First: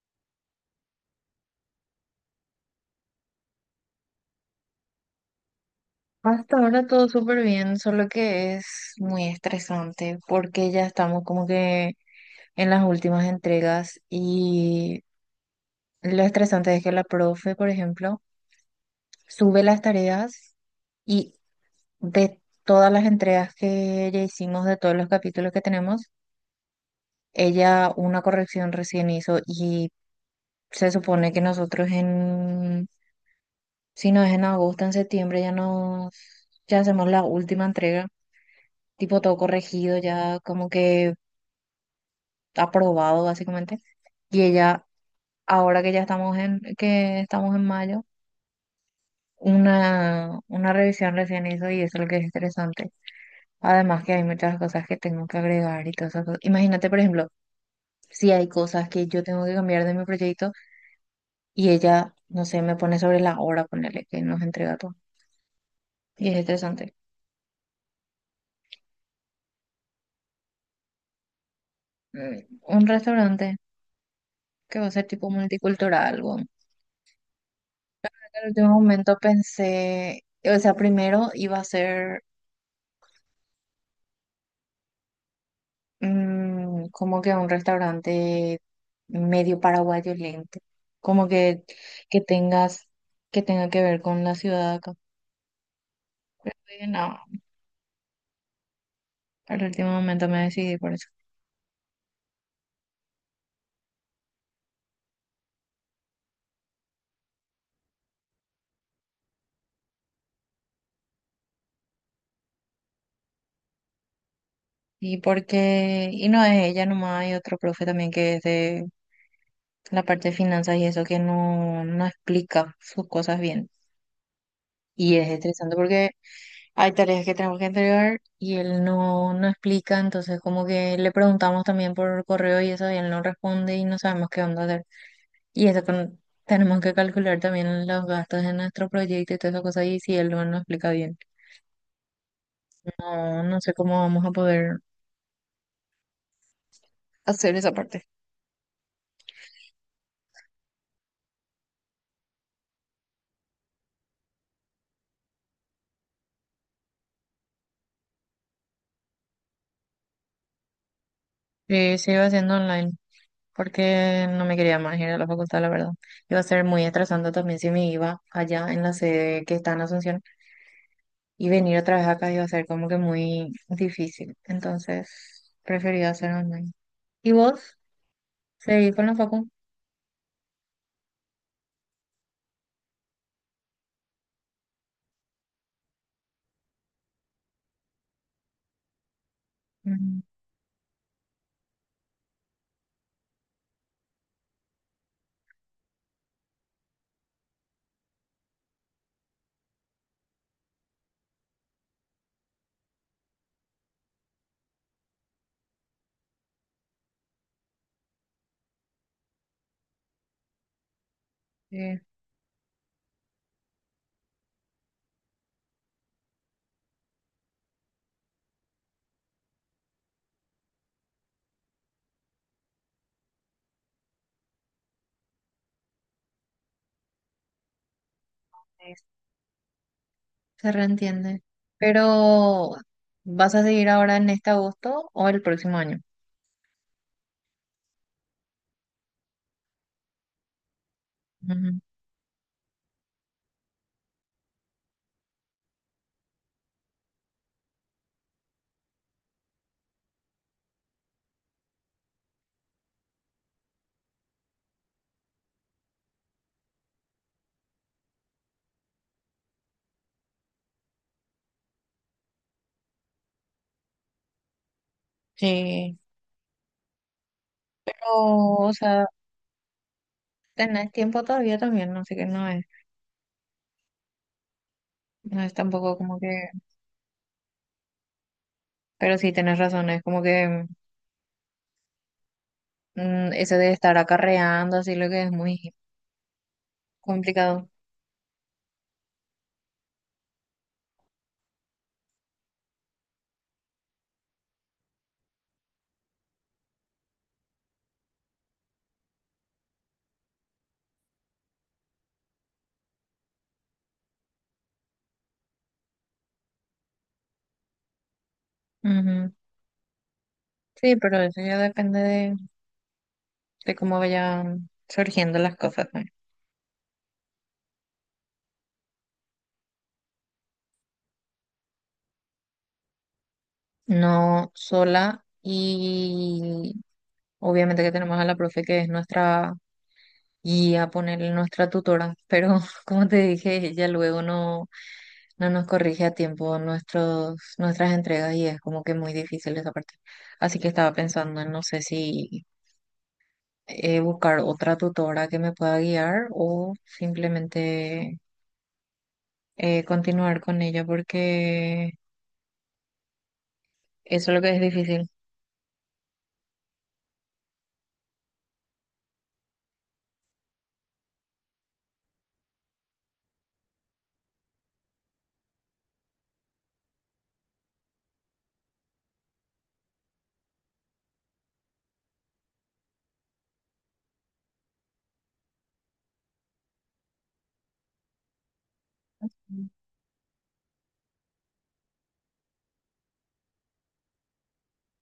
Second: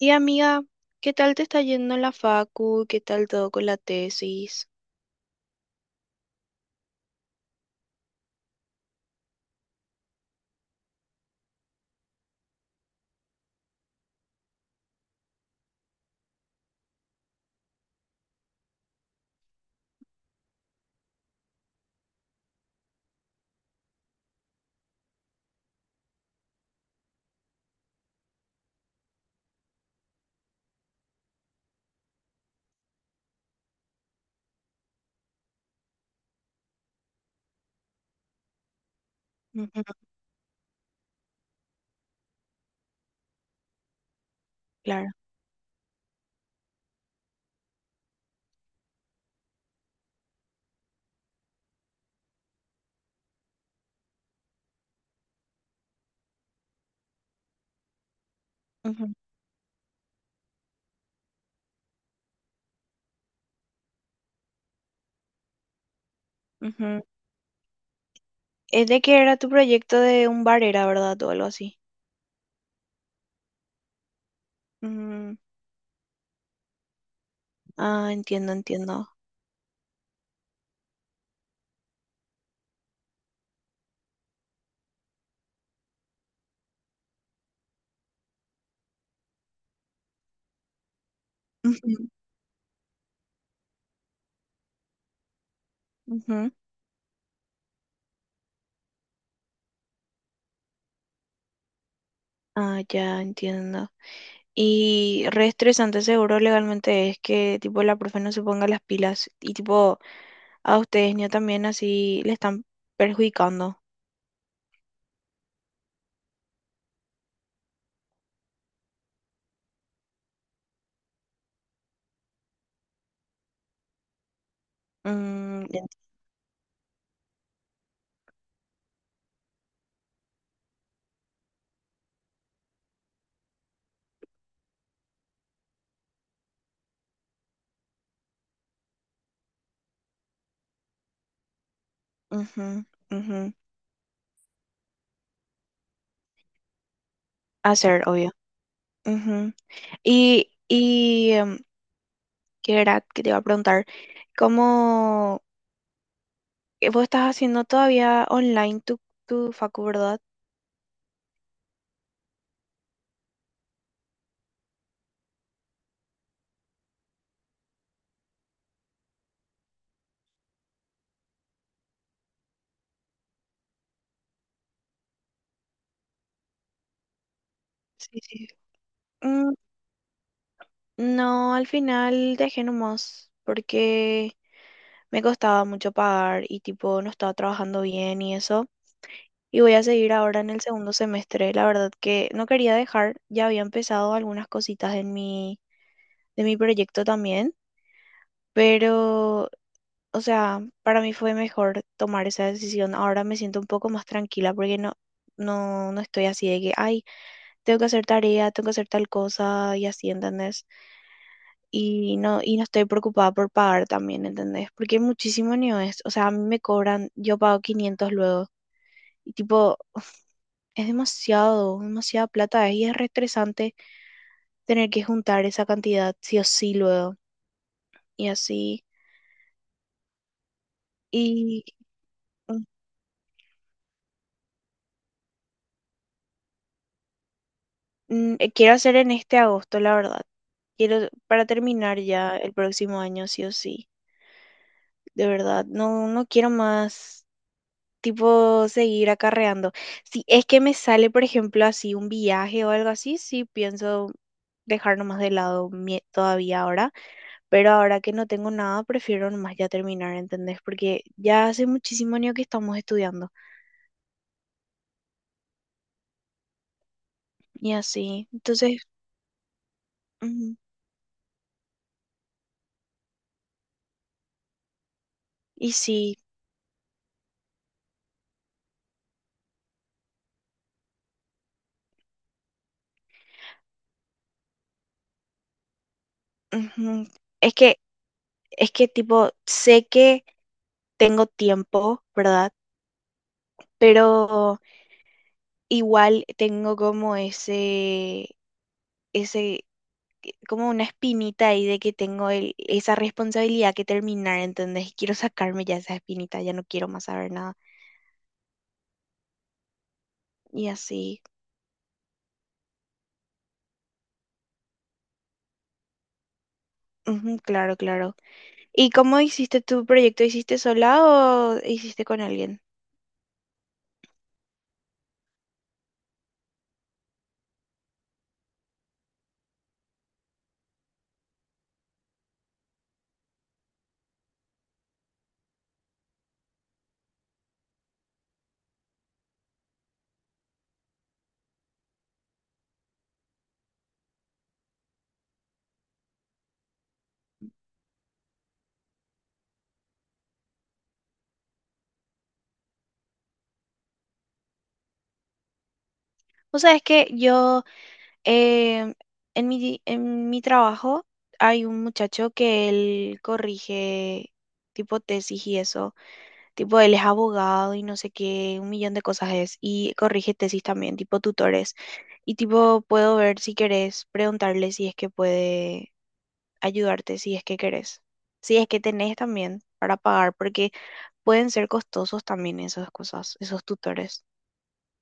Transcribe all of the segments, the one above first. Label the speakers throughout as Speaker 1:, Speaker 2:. Speaker 1: Y amiga, ¿qué tal te está yendo en la facu? ¿Qué tal todo con la tesis?
Speaker 2: Hasta ahora todo súper bien, solo que es muy estresante porque ya estamos como que en las últimas entregas y lo estresante es que la profe, por ejemplo, sube las tareas y de todas las entregas que ya hicimos, de todos los capítulos que tenemos, ella una corrección recién hizo y se supone que nosotros si no es en agosto, en septiembre ya ya hacemos la última entrega tipo todo corregido,
Speaker 1: Ujú,
Speaker 2: ya como que aprobado básicamente. Y ella,
Speaker 1: claro.
Speaker 2: ahora que ya que estamos en mayo, una revisión recién hizo y eso es lo que es interesante. Además que hay muchas cosas que tengo que agregar y todas esas cosas. Imagínate, por ejemplo, si hay cosas que
Speaker 1: Ujú,
Speaker 2: yo tengo que cambiar de mi proyecto y ella, no sé, me pone sobre la hora, ponerle que nos entrega todo. Y es interesante.
Speaker 1: ujú. Es de que era tu proyecto de un bar, era verdad, o algo así.
Speaker 2: Mm, Un restaurante que va a ser tipo
Speaker 1: Mm,
Speaker 2: multicultural, bueno.
Speaker 1: ah,
Speaker 2: En el
Speaker 1: entiendo,
Speaker 2: último
Speaker 1: entiendo.
Speaker 2: momento pensé, o sea, primero iba a ser como que un restaurante medio paraguayo lento, como
Speaker 1: Ujú,
Speaker 2: que tengas, que tenga que ver con la ciudad de acá.
Speaker 1: ujú.
Speaker 2: Y no, al último momento me decidí por eso.
Speaker 1: Ah, ya entiendo. Y re estresante, seguro legalmente es que tipo la profe no se ponga las pilas y tipo a ustedes ni también así le están perjudicando.
Speaker 2: Y porque, y no es ella nomás, hay otro profe también que es de la parte de finanzas y eso que no explica sus cosas bien. Y es
Speaker 1: Mm,
Speaker 2: estresante porque hay tareas que tenemos que entregar y él no explica, entonces como que le preguntamos también por correo y eso y él no responde y no sabemos qué onda hacer. Y eso tenemos que calcular también los gastos de nuestro proyecto y todas esas cosas, y si él no nos explica bien.
Speaker 1: ujú, ujú.
Speaker 2: No sé cómo vamos a poder hacer esa
Speaker 1: Hacer,
Speaker 2: parte.
Speaker 1: obvio. Y, ¿qué era que te iba a preguntar? ¿Cómo vos estás haciendo todavía online tu facu, verdad?
Speaker 2: Sí, se iba haciendo online, porque no me quería más ir a la facultad, la verdad. Iba a ser muy atrasante también si me iba allá en la sede que está en Asunción, y venir otra vez acá iba a ser como que muy difícil. Entonces, prefería hacer online. ¿Y vos?
Speaker 1: Sí, sí.
Speaker 2: ¿Seguís con la facu?
Speaker 1: Mm, no, al final dejé nomás porque me costaba mucho pagar y tipo no estaba trabajando bien y eso. Y voy a seguir
Speaker 2: Ujú,
Speaker 1: ahora en el segundo semestre. La verdad que no quería dejar, ya había empezado algunas cositas en mi proyecto también, pero, o sea, para mí fue mejor tomar esa decisión. Ahora me siento un poco más tranquila porque no estoy así de que, ay, tengo que hacer tarea, tengo que hacer tal cosa y así, ¿entendés? Y no estoy preocupada por pagar también, ¿entendés? Porque muchísimo ni es. O sea, a mí me cobran, yo pago 500 luego. Y tipo, es demasiada plata y es re estresante tener que juntar esa cantidad sí o sí luego. Y así.
Speaker 2: sí. Se reentiende.
Speaker 1: Y mm,
Speaker 2: Pero, ¿vas a seguir ahora en este agosto o el próximo año?
Speaker 1: quiero hacer en este agosto, la verdad. Quiero, para
Speaker 2: Ujú.
Speaker 1: terminar ya el próximo año, sí o sí, de verdad. No quiero más, tipo, seguir acarreando. Si es que me sale, por ejemplo, así un viaje o algo así, sí pienso dejar nomás de lado todavía ahora, pero ahora que no tengo nada, prefiero nomás ya terminar, ¿entendés? Porque ya hace muchísimo año que estamos estudiando
Speaker 2: Sí.
Speaker 1: y así,
Speaker 2: O
Speaker 1: entonces,
Speaker 2: sea,
Speaker 1: ujú,
Speaker 2: tenés tiempo todavía también, así que no es, no es
Speaker 1: y
Speaker 2: tampoco
Speaker 1: sí,
Speaker 2: como que, pero sí tenés razón, es como que mm, eso de estar acarreando, así lo que es muy
Speaker 1: ujú. Es
Speaker 2: complicado.
Speaker 1: que, es que tipo, sé que tengo tiempo, ¿verdad? Pero igual tengo como ese, como una espinita ahí de que tengo esa responsabilidad que terminar, ¿entendés? Y quiero sacarme ya esa espinita, ya no quiero más saber nada.
Speaker 2: Ujú.
Speaker 1: Y
Speaker 2: Sí, pero
Speaker 1: así.
Speaker 2: eso ya depende de cómo vayan surgiendo las cosas, ¿no?
Speaker 1: Ujú, claro, claro. ¿Y cómo hiciste tu proyecto? ¿Hiciste sola o hiciste con alguien?
Speaker 2: No sola y obviamente que tenemos a la profe que es nuestra y a ponerle nuestra tutora, pero como te dije, ella luego no nos corrige a tiempo nuestras entregas y es como que muy difícil esa parte. Así que estaba pensando en no sé si buscar otra tutora que me pueda guiar o simplemente continuar con ella porque eso es lo que es difícil.
Speaker 1: O sea, es que em, en mi trabajo hay un muchacho que él corrige tipo tesis y eso. Tipo, él es abogado y no sé qué, un millón de cosas es. Y corrige tesis también, tipo tutores. Y tipo, puedo ver si querés, preguntarle si es que puede ayudarte, si es que querés. Si es que tenés también para pagar, porque pueden ser costosos también esas cosas, esos tutores.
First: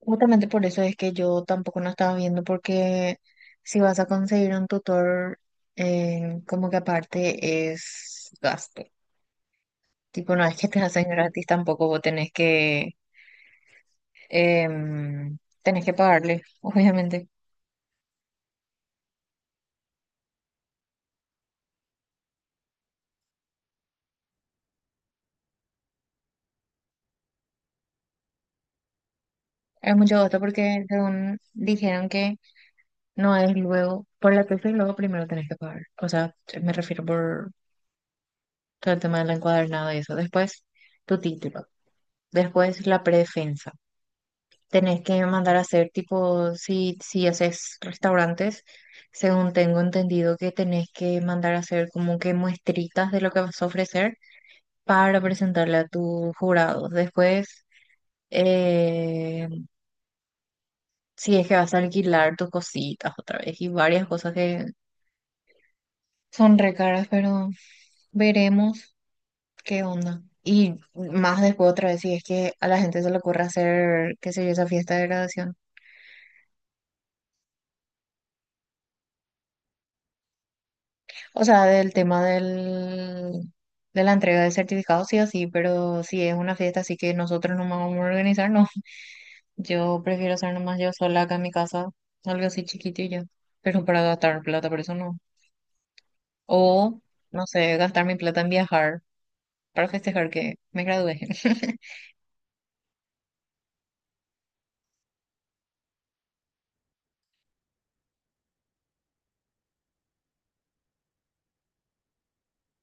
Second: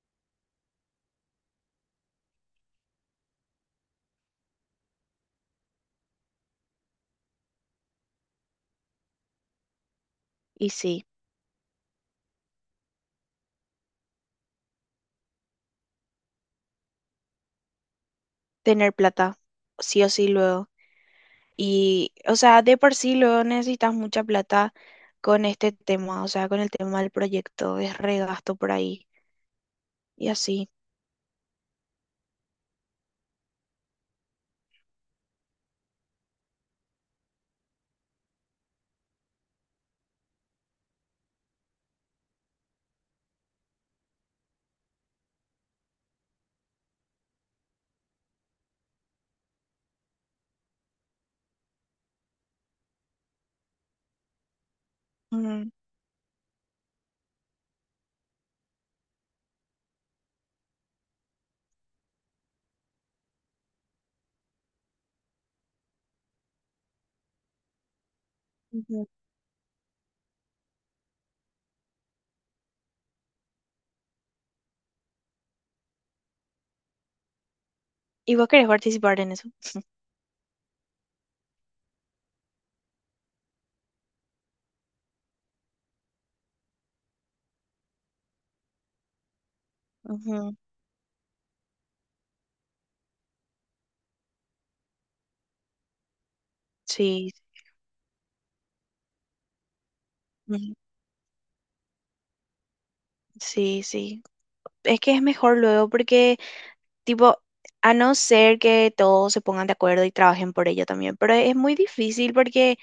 Speaker 2: Justamente por eso es que yo tampoco no estaba viendo, porque si vas a conseguir un tutor, como que aparte es gasto. Tipo, no es que
Speaker 1: Y
Speaker 2: te
Speaker 1: sí,
Speaker 2: hacen gratis tampoco, vos tenés que, em, tenés que pagarle, obviamente.
Speaker 1: tener plata, sí o sí luego. Y, o sea, de por sí luego necesitas mucha plata con este tema, o sea, con el tema del proyecto, es regasto por ahí.
Speaker 2: Es mucho
Speaker 1: Y
Speaker 2: gasto
Speaker 1: así.
Speaker 2: porque según dijeron que no es luego, por la tesis luego primero tenés que pagar. O sea, me refiero por todo el tema del encuadernado y eso. Después, tu título. Después, la predefensa. Tenés que mandar a hacer tipo, si haces restaurantes, según tengo entendido que tenés que mandar a hacer como que muestritas de lo que vas a ofrecer para
Speaker 1: Ujú,
Speaker 2: presentarle a tus jurados. Después, eh, si es que vas a alquilar tus cositas otra vez y varias cosas que son re caras, pero veremos
Speaker 1: ujú.
Speaker 2: qué onda. Y más después otra vez, si es que a la gente se le ocurre hacer, qué sé yo, esa fiesta de graduación.
Speaker 1: ¿Y vos querés participar en eso?
Speaker 2: O sea, del tema del, de la entrega de certificados, sí o sí, pero si es una fiesta así que nosotros no vamos a organizar, no. Yo prefiero hacer
Speaker 1: Ujú.
Speaker 2: nomás yo sola acá en mi casa, algo así chiquito y ya. Pero para gastar plata, por eso no. O,
Speaker 1: Sí,
Speaker 2: no sé, gastar mi plata en viajar para festejar que
Speaker 1: ujú,
Speaker 2: me gradué.
Speaker 1: sí, sí. Es que es mejor luego porque, tipo, a no ser que todos se pongan de acuerdo y trabajen por ello también, pero es muy difícil porque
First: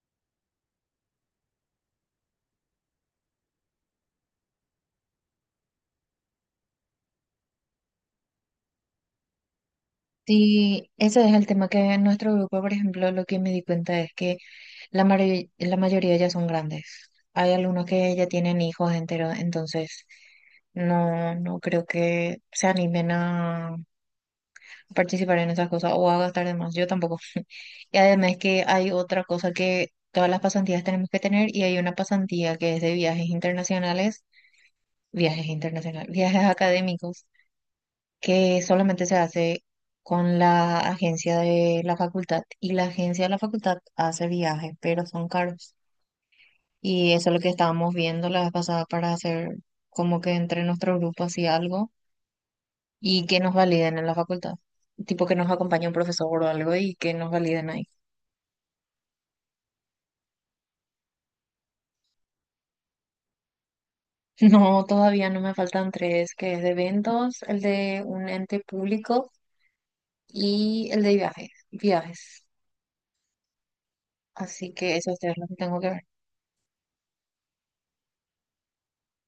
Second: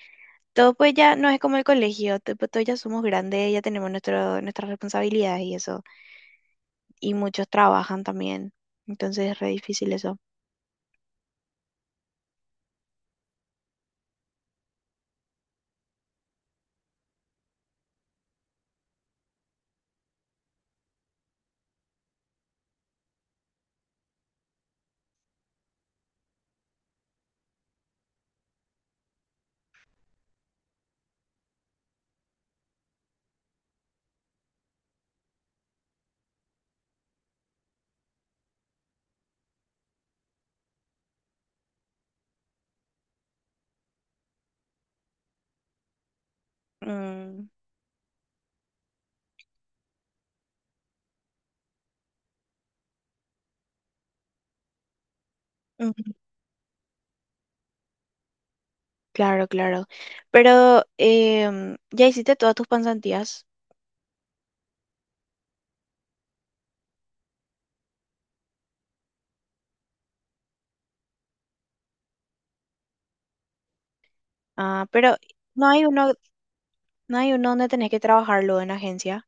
Speaker 1: todos pues ya no es como el colegio, tipo, todos ya somos grandes, ya tenemos nuestras responsabilidades y eso, y muchos trabajan también, entonces es re difícil eso.
Speaker 2: Sí, ese es el tema que en nuestro grupo, por ejemplo, lo que me di cuenta es que la mayoría ya son grandes. Hay algunos que ya tienen hijos enteros, entonces no, no creo que se animen a participar en esas cosas o a gastar de más. Yo tampoco. Y además que hay otra cosa que todas las pasantías tenemos que tener y hay una pasantía que es de viajes internacionales, viajes académicos que solamente se hace con la agencia de la facultad y la agencia de la facultad hace viajes, pero son caros. Y eso es lo
Speaker 1: Mm.
Speaker 2: que estábamos viendo la vez pasada para hacer como que entre nuestro grupo así algo y que nos validen en la facultad. Tipo que nos acompañe un
Speaker 1: Ujú.
Speaker 2: profesor o algo y que nos validen ahí.
Speaker 1: Claro, claro. Pero ya hiciste todas tus pasantías.
Speaker 2: No, todavía no me faltan tres, que es de eventos, el de un ente público y el de viajes, viajes. Así
Speaker 1: Ah,
Speaker 2: que eso
Speaker 1: pero
Speaker 2: es lo que
Speaker 1: no
Speaker 2: tengo
Speaker 1: hay
Speaker 2: que ver.
Speaker 1: uno No hay uno donde tenés que trabajarlo en agencia.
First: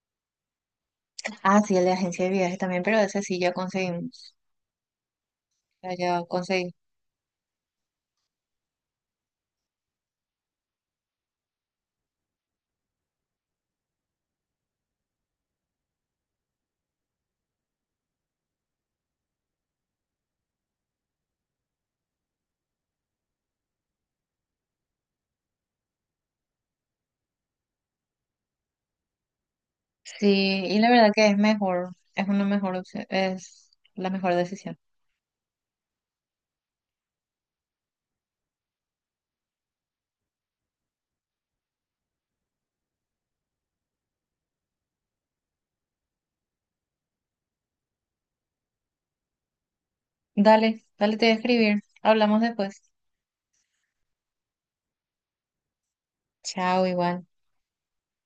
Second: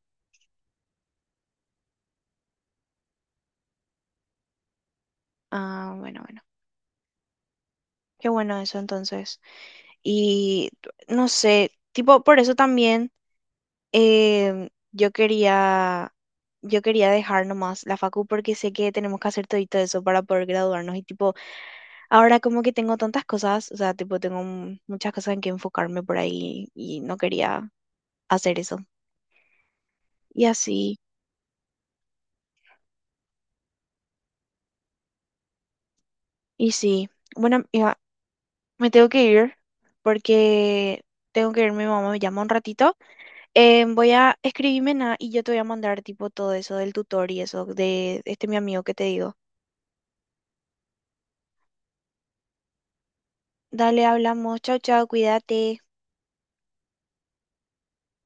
Speaker 2: Ah, sí, el de agencia de viajes también, pero ese sí ya conseguimos. Ya,
Speaker 1: Ah, bueno,
Speaker 2: ya
Speaker 1: bueno.
Speaker 2: conseguí.
Speaker 1: Qué bueno eso entonces. Y no sé, tipo, por eso también em, yo quería, yo quería dejar nomás la facu porque sé que tenemos que hacer todito eso para poder graduarnos. Y tipo, ahora como que tengo tantas cosas, o sea, tipo, tengo muchas cosas en que enfocarme por ahí y no quería hacer eso. Y
Speaker 2: Sí, y la
Speaker 1: así,
Speaker 2: verdad que es mejor, es una mejor opción, es la mejor decisión.
Speaker 1: y sí. Bueno, amiga, me tengo que ir porque tengo que ir, mi mamá me llama un ratito. Voy a escribirme nada y yo te voy a mandar tipo todo eso del tutor y eso de este mi amigo que te digo.
Speaker 2: Dale, dale, te voy a escribir. Hablamos después.
Speaker 1: Dale, hablamos. Chao, chao, cuídate.
Speaker 2: Chao, igual.